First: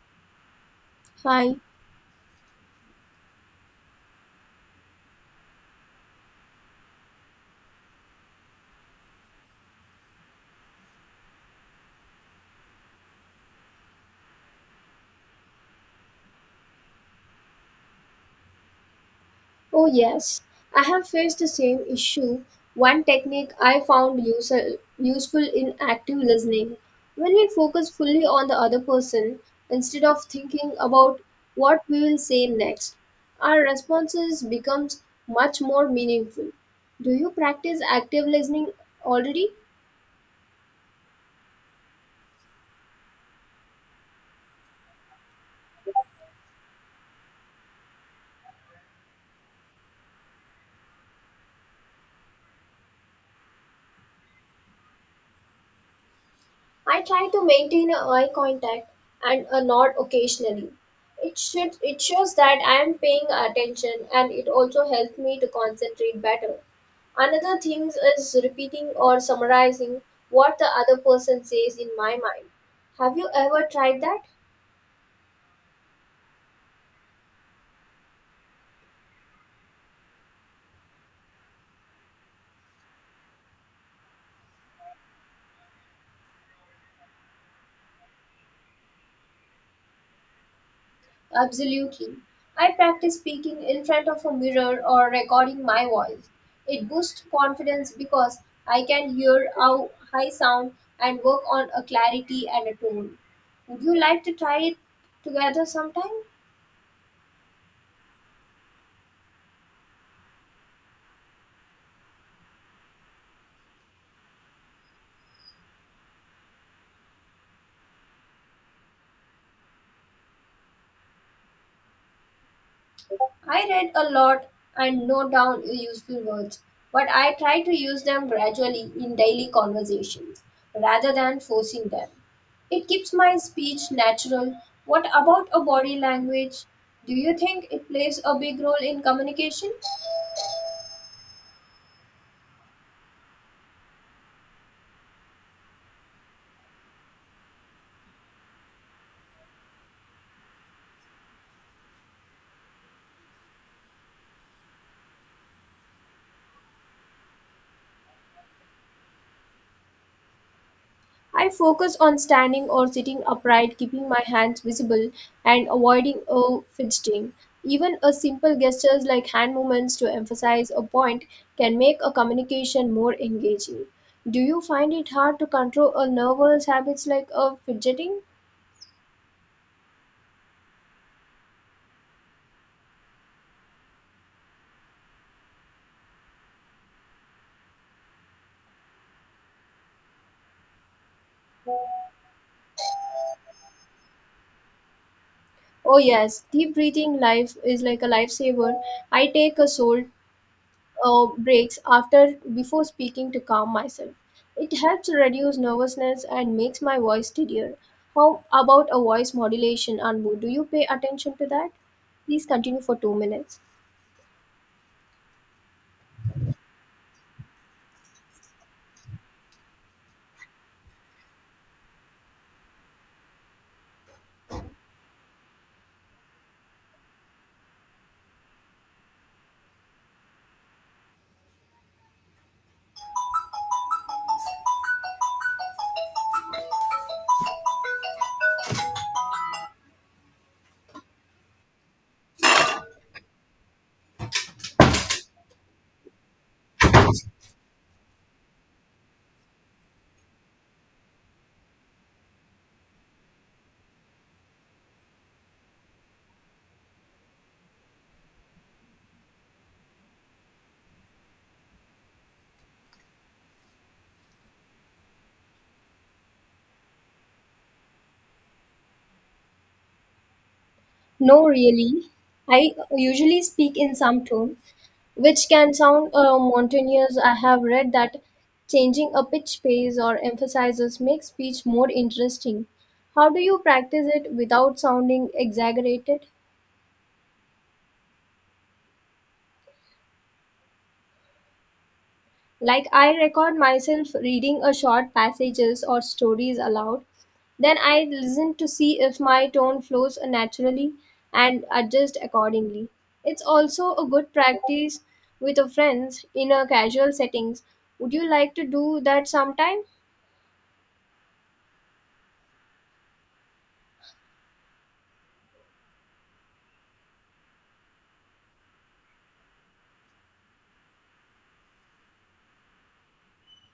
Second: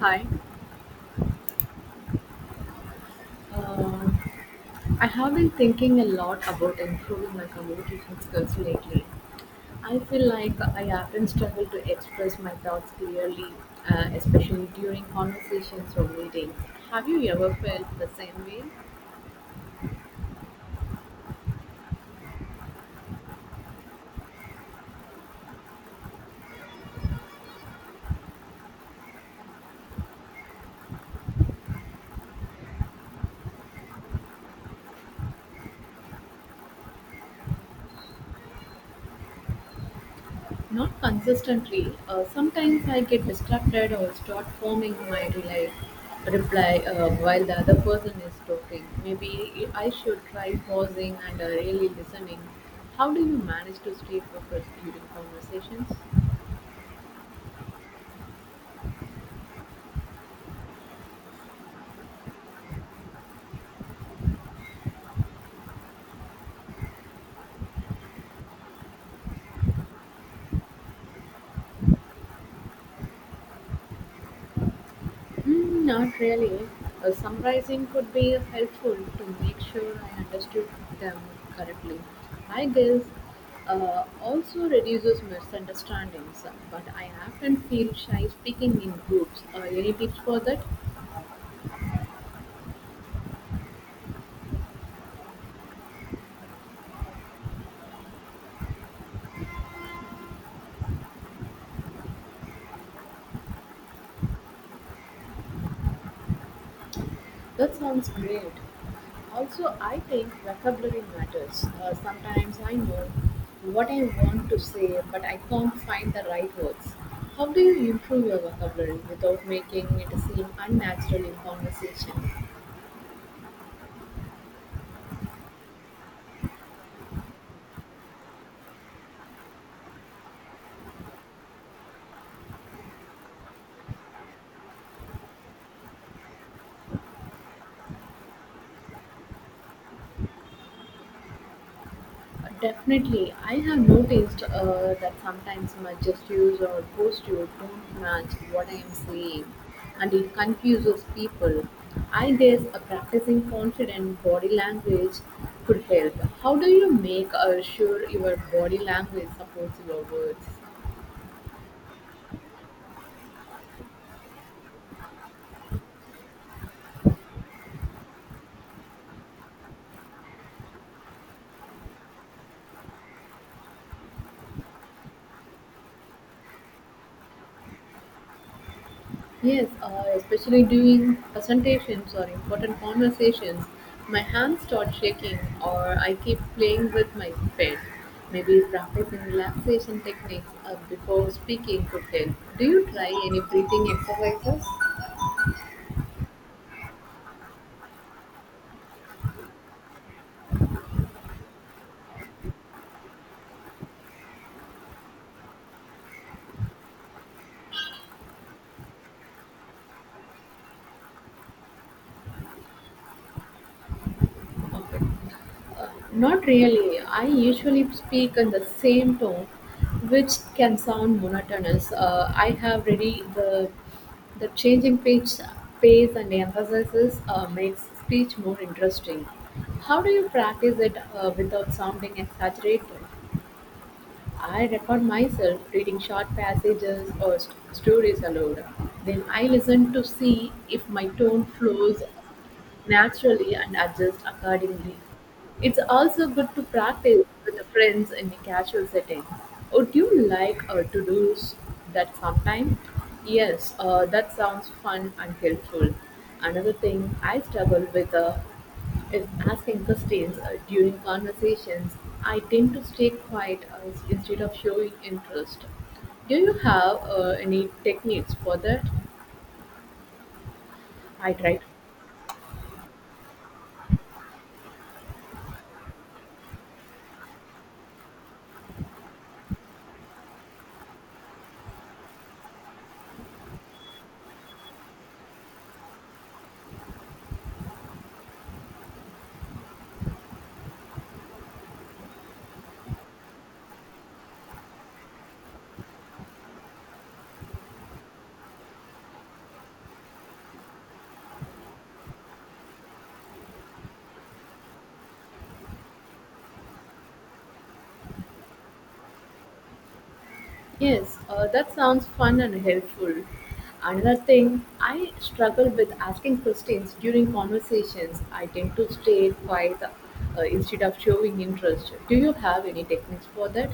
Hi. Hi. Uh, I have been thinking a lot about improving my communication skills lately. I feel like I often struggle to express my thoughts clearly, especially during conversations or meetings. Have you ever felt the same way? Oh, yes. I have faced the same issue. One technique I found useful in active listening. When we focus fully on the other person instead of thinking about what we will say next, our responses becomes much more meaningful. Do you practice active listening already? Not consistently. Sometimes I get distracted or start forming my reply while the other person is talking. Maybe I should try pausing and really listening. How do you manage to stay focused during conversations? I try to maintain a eye contact and a nod occasionally. It shows that I am paying attention and it also helps me to concentrate better. Another thing is repeating or summarizing what the other person says in my mind. Have you ever tried that? Mm, not really. Summarizing could be helpful to make sure I understood them correctly. I guess also reduces misunderstandings, but I often feel shy speaking in groups. Any tips for that? Absolutely. I practice speaking in front of a mirror or recording my voice. It boosts confidence because I can hear how I sound and work on a clarity and a tone. Would you like to try it together sometime? That sounds great. Also, I think vocabulary matters. Sometimes I know what I want to say, but I can't find the right words. How do you improve your vocabulary without making it seem unnatural in conversation? I read a lot and note down useful words, but I try to use them gradually in daily conversations rather than forcing them. It keeps my speech natural. What about a body language? Do you think it plays a big role in communication? Definitely, I have noticed that sometimes my gestures or posture don't match what I am saying, and it confuses people. I guess a practicing confident body language could help. How do you make sure your body language supports your words? I focus on standing or sitting upright, keeping my hands visible and avoiding a fidgeting. Even a simple gestures like hand movements to emphasize a point can make a communication more engaging. Do you find it hard to control a nervous habits like a fidgeting? Yes, especially during presentations or important conversations, my hands start shaking or I keep playing with my pen. Maybe practicing relaxation techniques before speaking could help. Do you try any breathing exercises? Oh yes, deep breathing life is like a lifesaver. I take a soul breaks after before speaking to calm myself. It helps reduce nervousness and makes my voice steadier. How about a voice modulation, Anbu? Do you pay attention to that? Please continue for 2 minutes. Okay. Not really. I usually speak in the same tone, which can sound monotonous. I have really the changing pitch, pace, and emphasis makes speech more interesting. How do you practice it without sounding exaggerated? I record myself reading short passages or stories aloud. Then I listen to see if my tone flows naturally and adjust accordingly. It's also good to practice with the friends in a casual setting. Would you like to that sometime? Yes, that sounds fun and helpful. Another thing I struggle with if asking questions during conversations, I tend to stay quiet instead of showing interest. Do you have any techniques for that? I No, tried. really. I usually speak in some tone, which can sound monotonous. I have read that changing a pitch, pace, or emphasizes makes speech more interesting. How do you practice it without sounding exaggerated? Like I record myself reading a short passages or stories aloud. Then I listen to see if my tone flows naturally and adjust accordingly. It's also a good practice with a friends in a casual settings. Would you like to do that sometime? Yes, that sounds fun and helpful. Another thing, I struggle with asking questions during conversations. I tend to stay quiet instead of showing interest. Do you have any techniques for that?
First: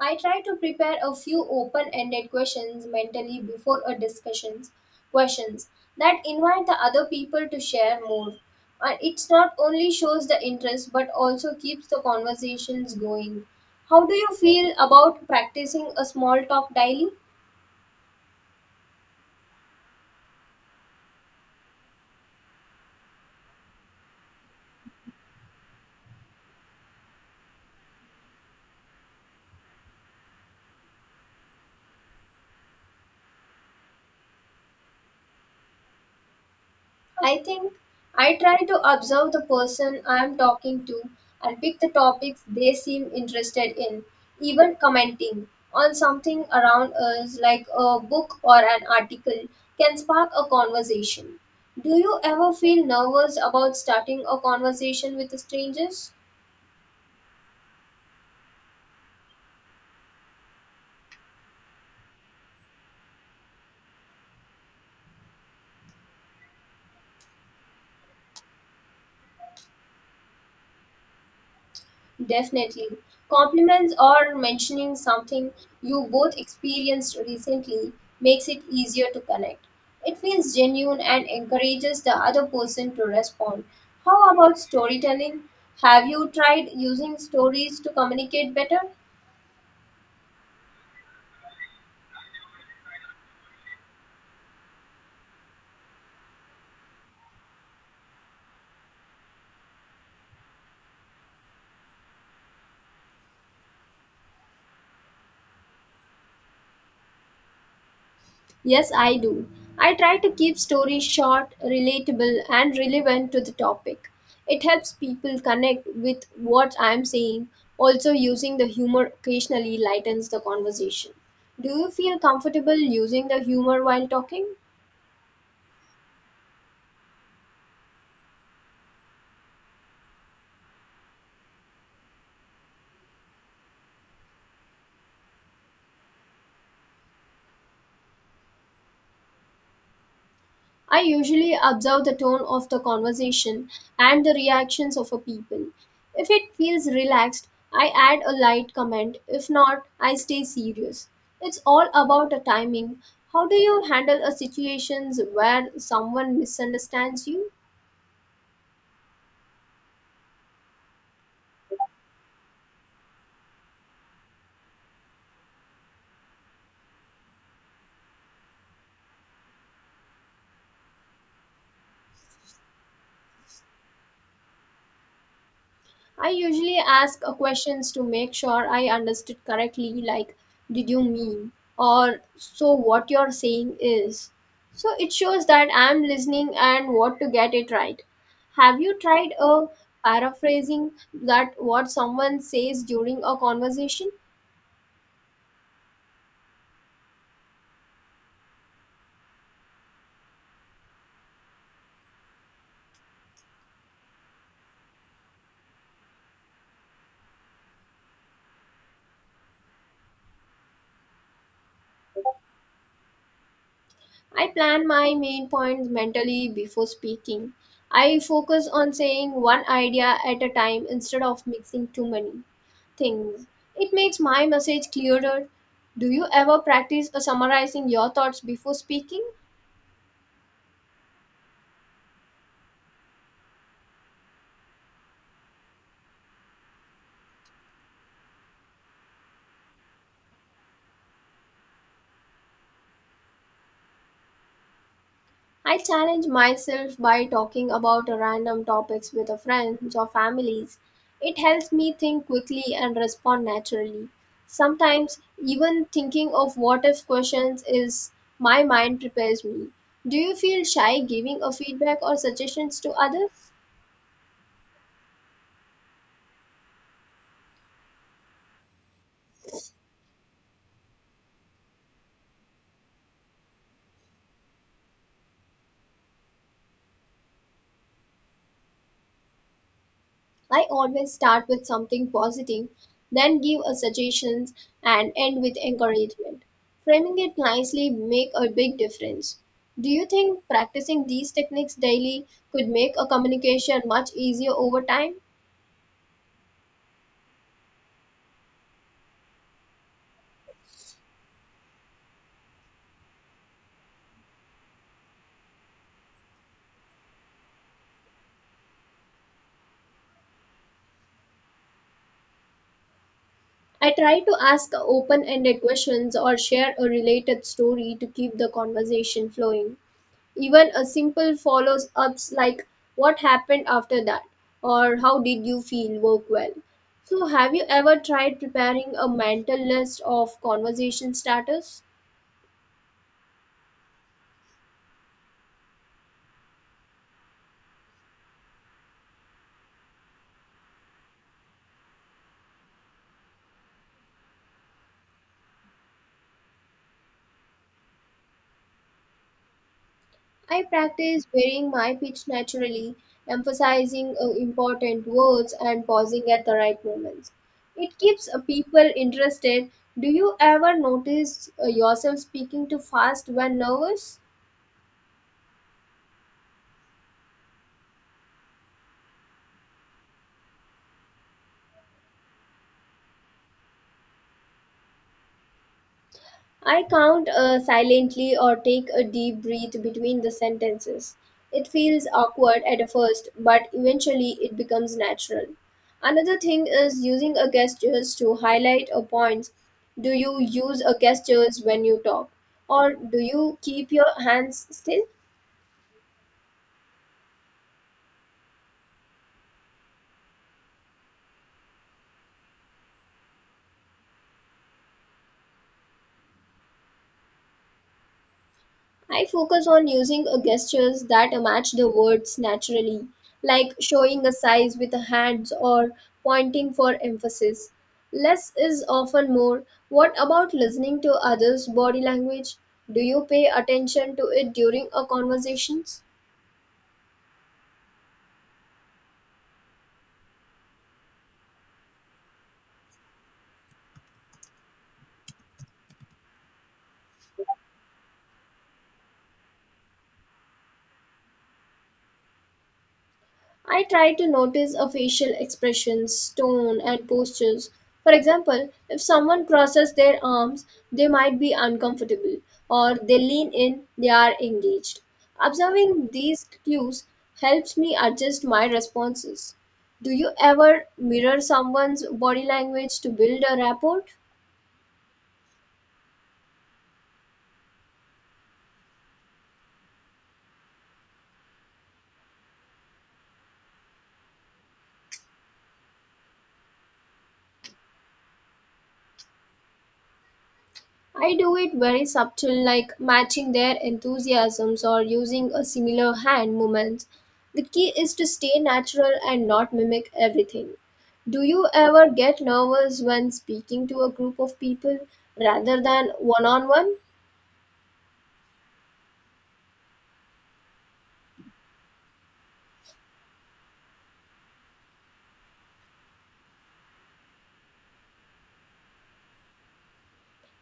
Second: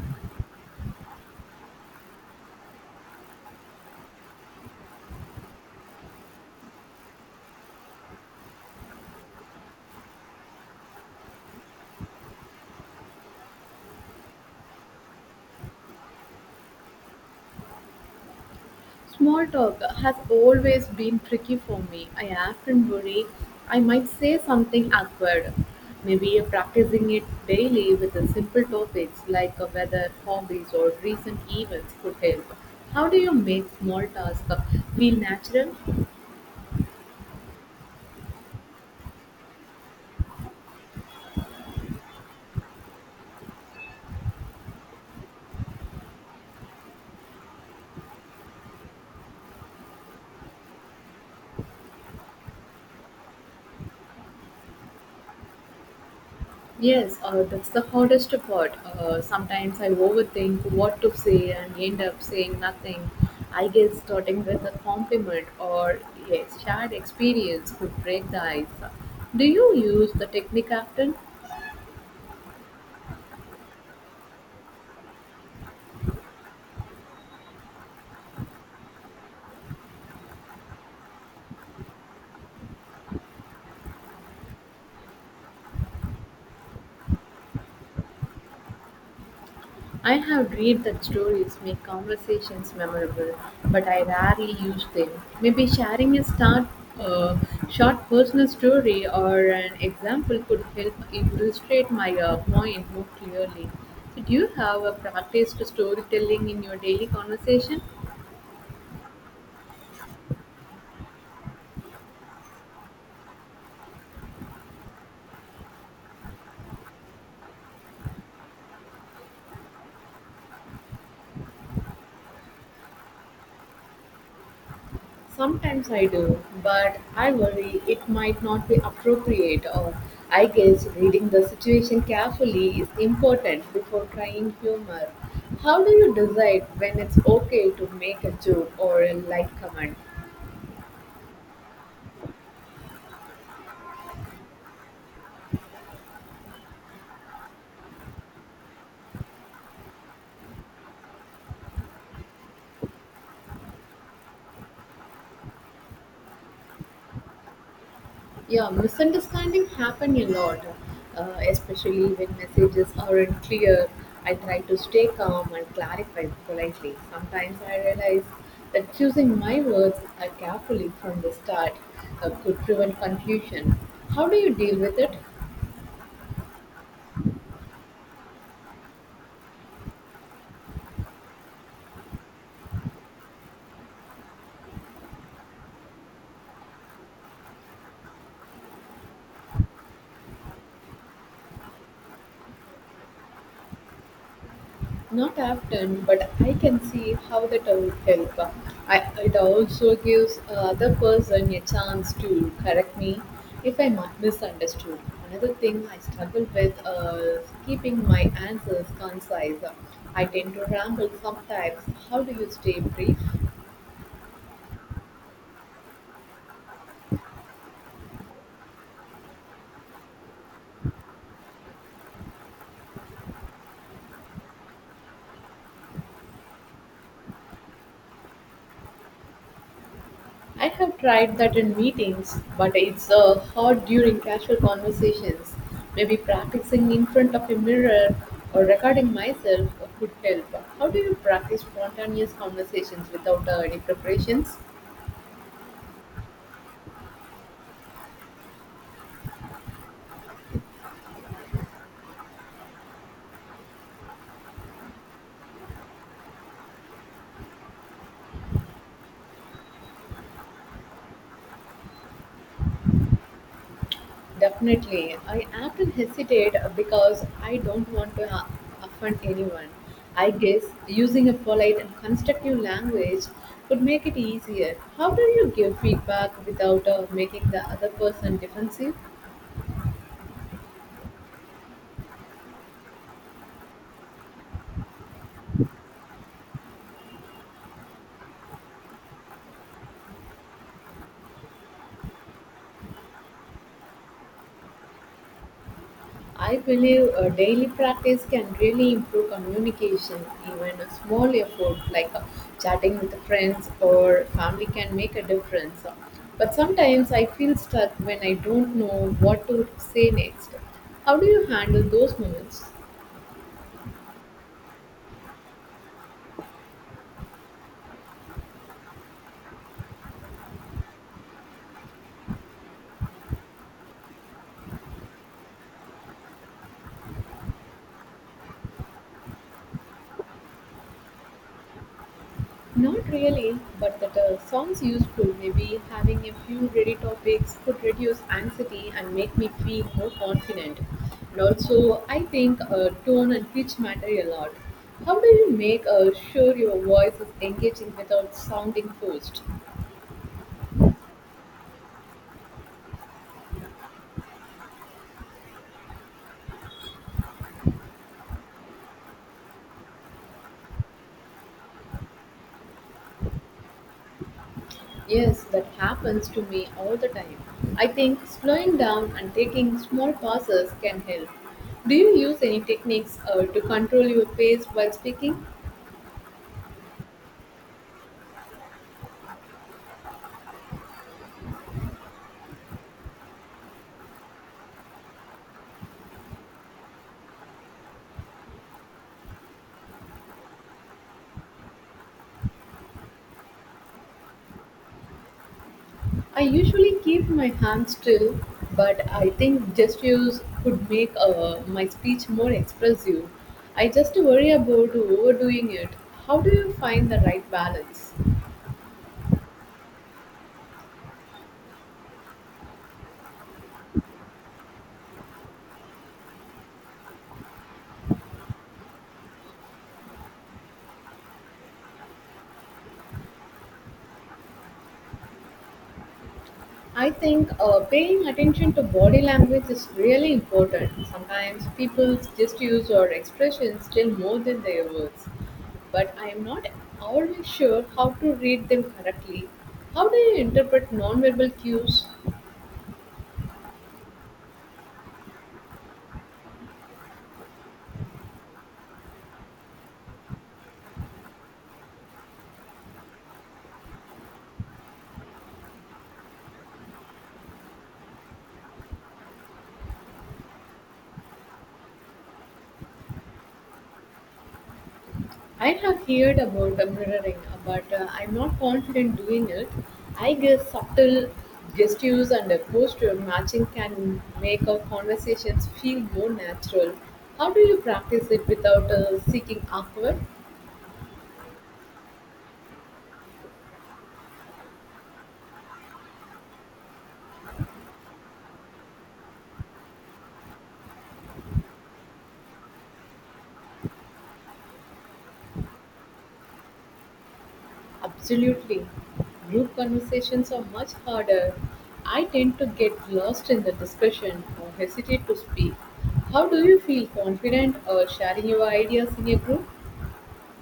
I try to prepare a few open-ended questions mentally before a discussions questions that invite the other people to share more. And it's not only shows the interest but also keeps the conversations going. How do you feel about practicing a small talk daily? Small talk has always been tricky for me. I often worry I might say something awkward. Maybe practicing it daily with the simple topics like weather, hobbies, or recent events could help. How do you make small talk feel natural? I think I try to observe the person I am talking to and pick the topics they seem interested in, even commenting on something around us like a book or an article can spark a conversation. Do you ever feel nervous about starting a conversation with strangers? Yes, that's the hardest part. Sometimes I overthink what to say and end up saying nothing. I guess starting with a compliment or a shared experience could break the ice. Do you use the technique often? Definitely. Compliments or mentioning something you both experienced recently makes it easier to connect. It feels genuine and encourages the other person to respond. How about storytelling? Have you tried using stories to communicate better? I have read that stories make conversations memorable, but I rarely use them. Maybe sharing a start, uh, short personal story or an example could help illustrate my point more clearly. So, do you have a practiced storytelling in your daily conversation? Yes, I do. I try to keep stories short, relatable, and relevant to the topic. It helps people connect with what I'm saying. Also, using the humor occasionally lightens the conversation. Do you feel comfortable using the humor while talking? Sometimes I do, but I worry it might not be appropriate, or I guess reading the situation carefully is important before trying humor. How do you decide when it's okay to make a joke or a light comment? I usually observe the tone of the conversation and the reactions of a people. If it feels relaxed, I add a light comment. If not, I stay serious. It's all about the timing. How do you handle a situations where someone misunderstands you? Yeah, misunderstanding happen a lot, uh, especially when messages aren't clear. I try to stay calm and clarify politely. Sometimes I realize that choosing my words carefully from the start could prevent confusion. How do you deal with it? I usually ask questions to make sure I understood correctly, like, did you mean? Or, so what you're saying is. So it shows that I'm listening and want to get it right. Have you tried a paraphrasing that what someone says during a conversation? Not often, but I can see how that would help. It also gives other person a chance to correct me if I'm misunderstood. Another thing I struggle with is keeping my answers concise. I tend to ramble sometimes. How do you stay brief? I plan my main points mentally before speaking. I focus on saying one idea at a time instead of mixing too many. Things. It makes my message clearer. Do you ever practice summarizing your thoughts before speaking? I have tried that in meetings, but it's hard during casual conversations. Maybe practicing in front of a mirror or recording myself could help. How do you practice spontaneous conversations without any preparations? I challenge myself by talking about random topics with friends or families. It helps me think quickly and respond naturally. Sometimes, even thinking of what if questions is my mind prepares me. Do you feel shy giving a feedback or suggestions to others? Definitely. I often hesitate because I don't want to offend anyone. I guess using a polite and constructive language could make it easier. How do you give feedback without making the other person defensive? I always start with something positive, then give a suggestions and end with encouragement. Framing it nicely make a big difference. Do you think practicing these techniques daily could make a communication much easier over time? I believe a daily practice can really improve communication. Even a small effort like chatting with friends or family can make a difference. But sometimes I feel stuck when I don't know what to say next. How do you handle those moments? I try to ask open-ended questions or share a related story to keep the conversation flowing. Even a simple follows ups like what happened after that or how did you feel work well. So, have you ever tried preparing a mental list of conversation starters? Not really, but that sounds useful. Maybe having a few ready topics could reduce anxiety and make me feel more confident. And also, I think tone and pitch matter a lot. How do you make sure your voice is engaging without sounding forced? I practice varying my pitch naturally, emphasizing important words and pausing at the right moments. It keeps people interested. Do you ever notice yourself speaking too fast when nervous? Yes, that happens to me all the time. I think slowing down and taking small pauses can help. Do you use any techniques to control your pace while speaking? I count silently or take a deep breath between the sentences. It feels awkward at first, but eventually it becomes natural. Another thing is using a gestures to highlight a point. Do you use a gestures when you talk or do you keep your hands still? I usually keep my hands still, but I think gestures could make my speech more expressive. I just worry about overdoing it. How do you find the right balance? I focus on using a gestures that match the words naturally, like showing a size with the hands or pointing for emphasis. Less is often more. What about listening to others' body language? Do you pay attention to it during a conversation? I think paying attention to body language is really important. Sometimes people's gestures or expressions tell more than their words, but I am not always sure how to read them correctly. How do you interpret nonverbal cues? I try to notice a facial expressions, tone, and postures. For example, if someone crosses their arms, they might be uncomfortable, or they lean in, they are engaged. Observing these cues helps me adjust my responses. Do you ever mirror someone's body language to build a rapport? I have heard about the mirroring, but I'm not confident doing it. I guess subtle gestures and a posture matching can make our conversations feel more natural. How do you practice it without seeking awkward? I do it very subtle, like matching their enthusiasms or using a similar hand movement. The key is to stay natural and not mimic everything. Do you ever get nervous when speaking to a group of people rather than one on one? Absolutely. Group conversations are much harder. I tend to get lost in the discussion or hesitate to speak. How do you feel confident or sharing your ideas in a group?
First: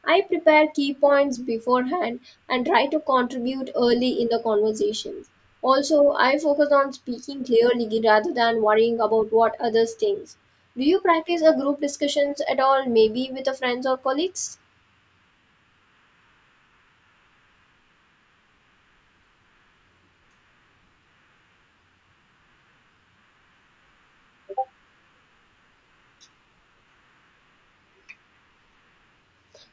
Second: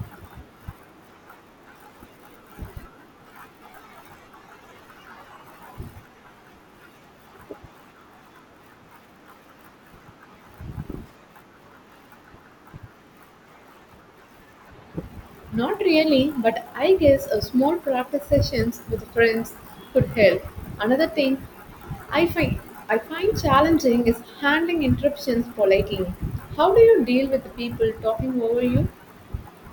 I prepare key points beforehand and try to contribute early in the conversations. Also, I focus on speaking clearly rather than worrying about what others think. Do you practice a group discussions at all, maybe with the friends or colleagues? Not really, but I guess a small practice sessions with friends could help. Another thing I find I find challenging is handling interruptions politely. How do you deal with the people talking over you?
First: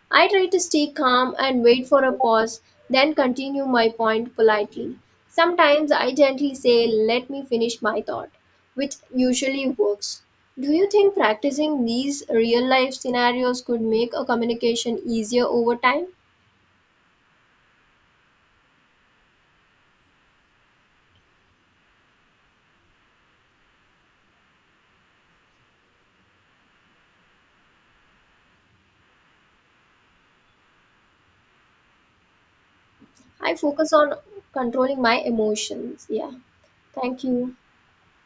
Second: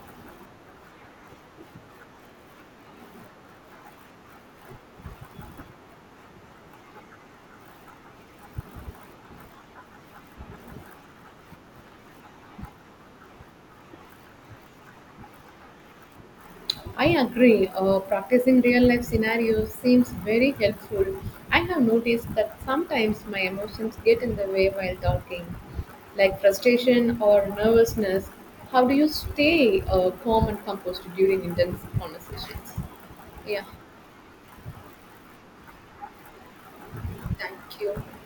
I try to stay calm and wait for a pause, then continue my point politely. Sometimes I gently say, "Let me finish my thought," which usually works. Do you think practicing these real life scenarios could make a communication easier over time? I agree. Practicing real life scenarios seems very helpful. I have noticed that sometimes my emotions get in the way while talking, like frustration or nervousness. How do you stay calm and composed during intense conversations? I Yeah, focus on controlling my emotions. Yeah, thank you. thank you.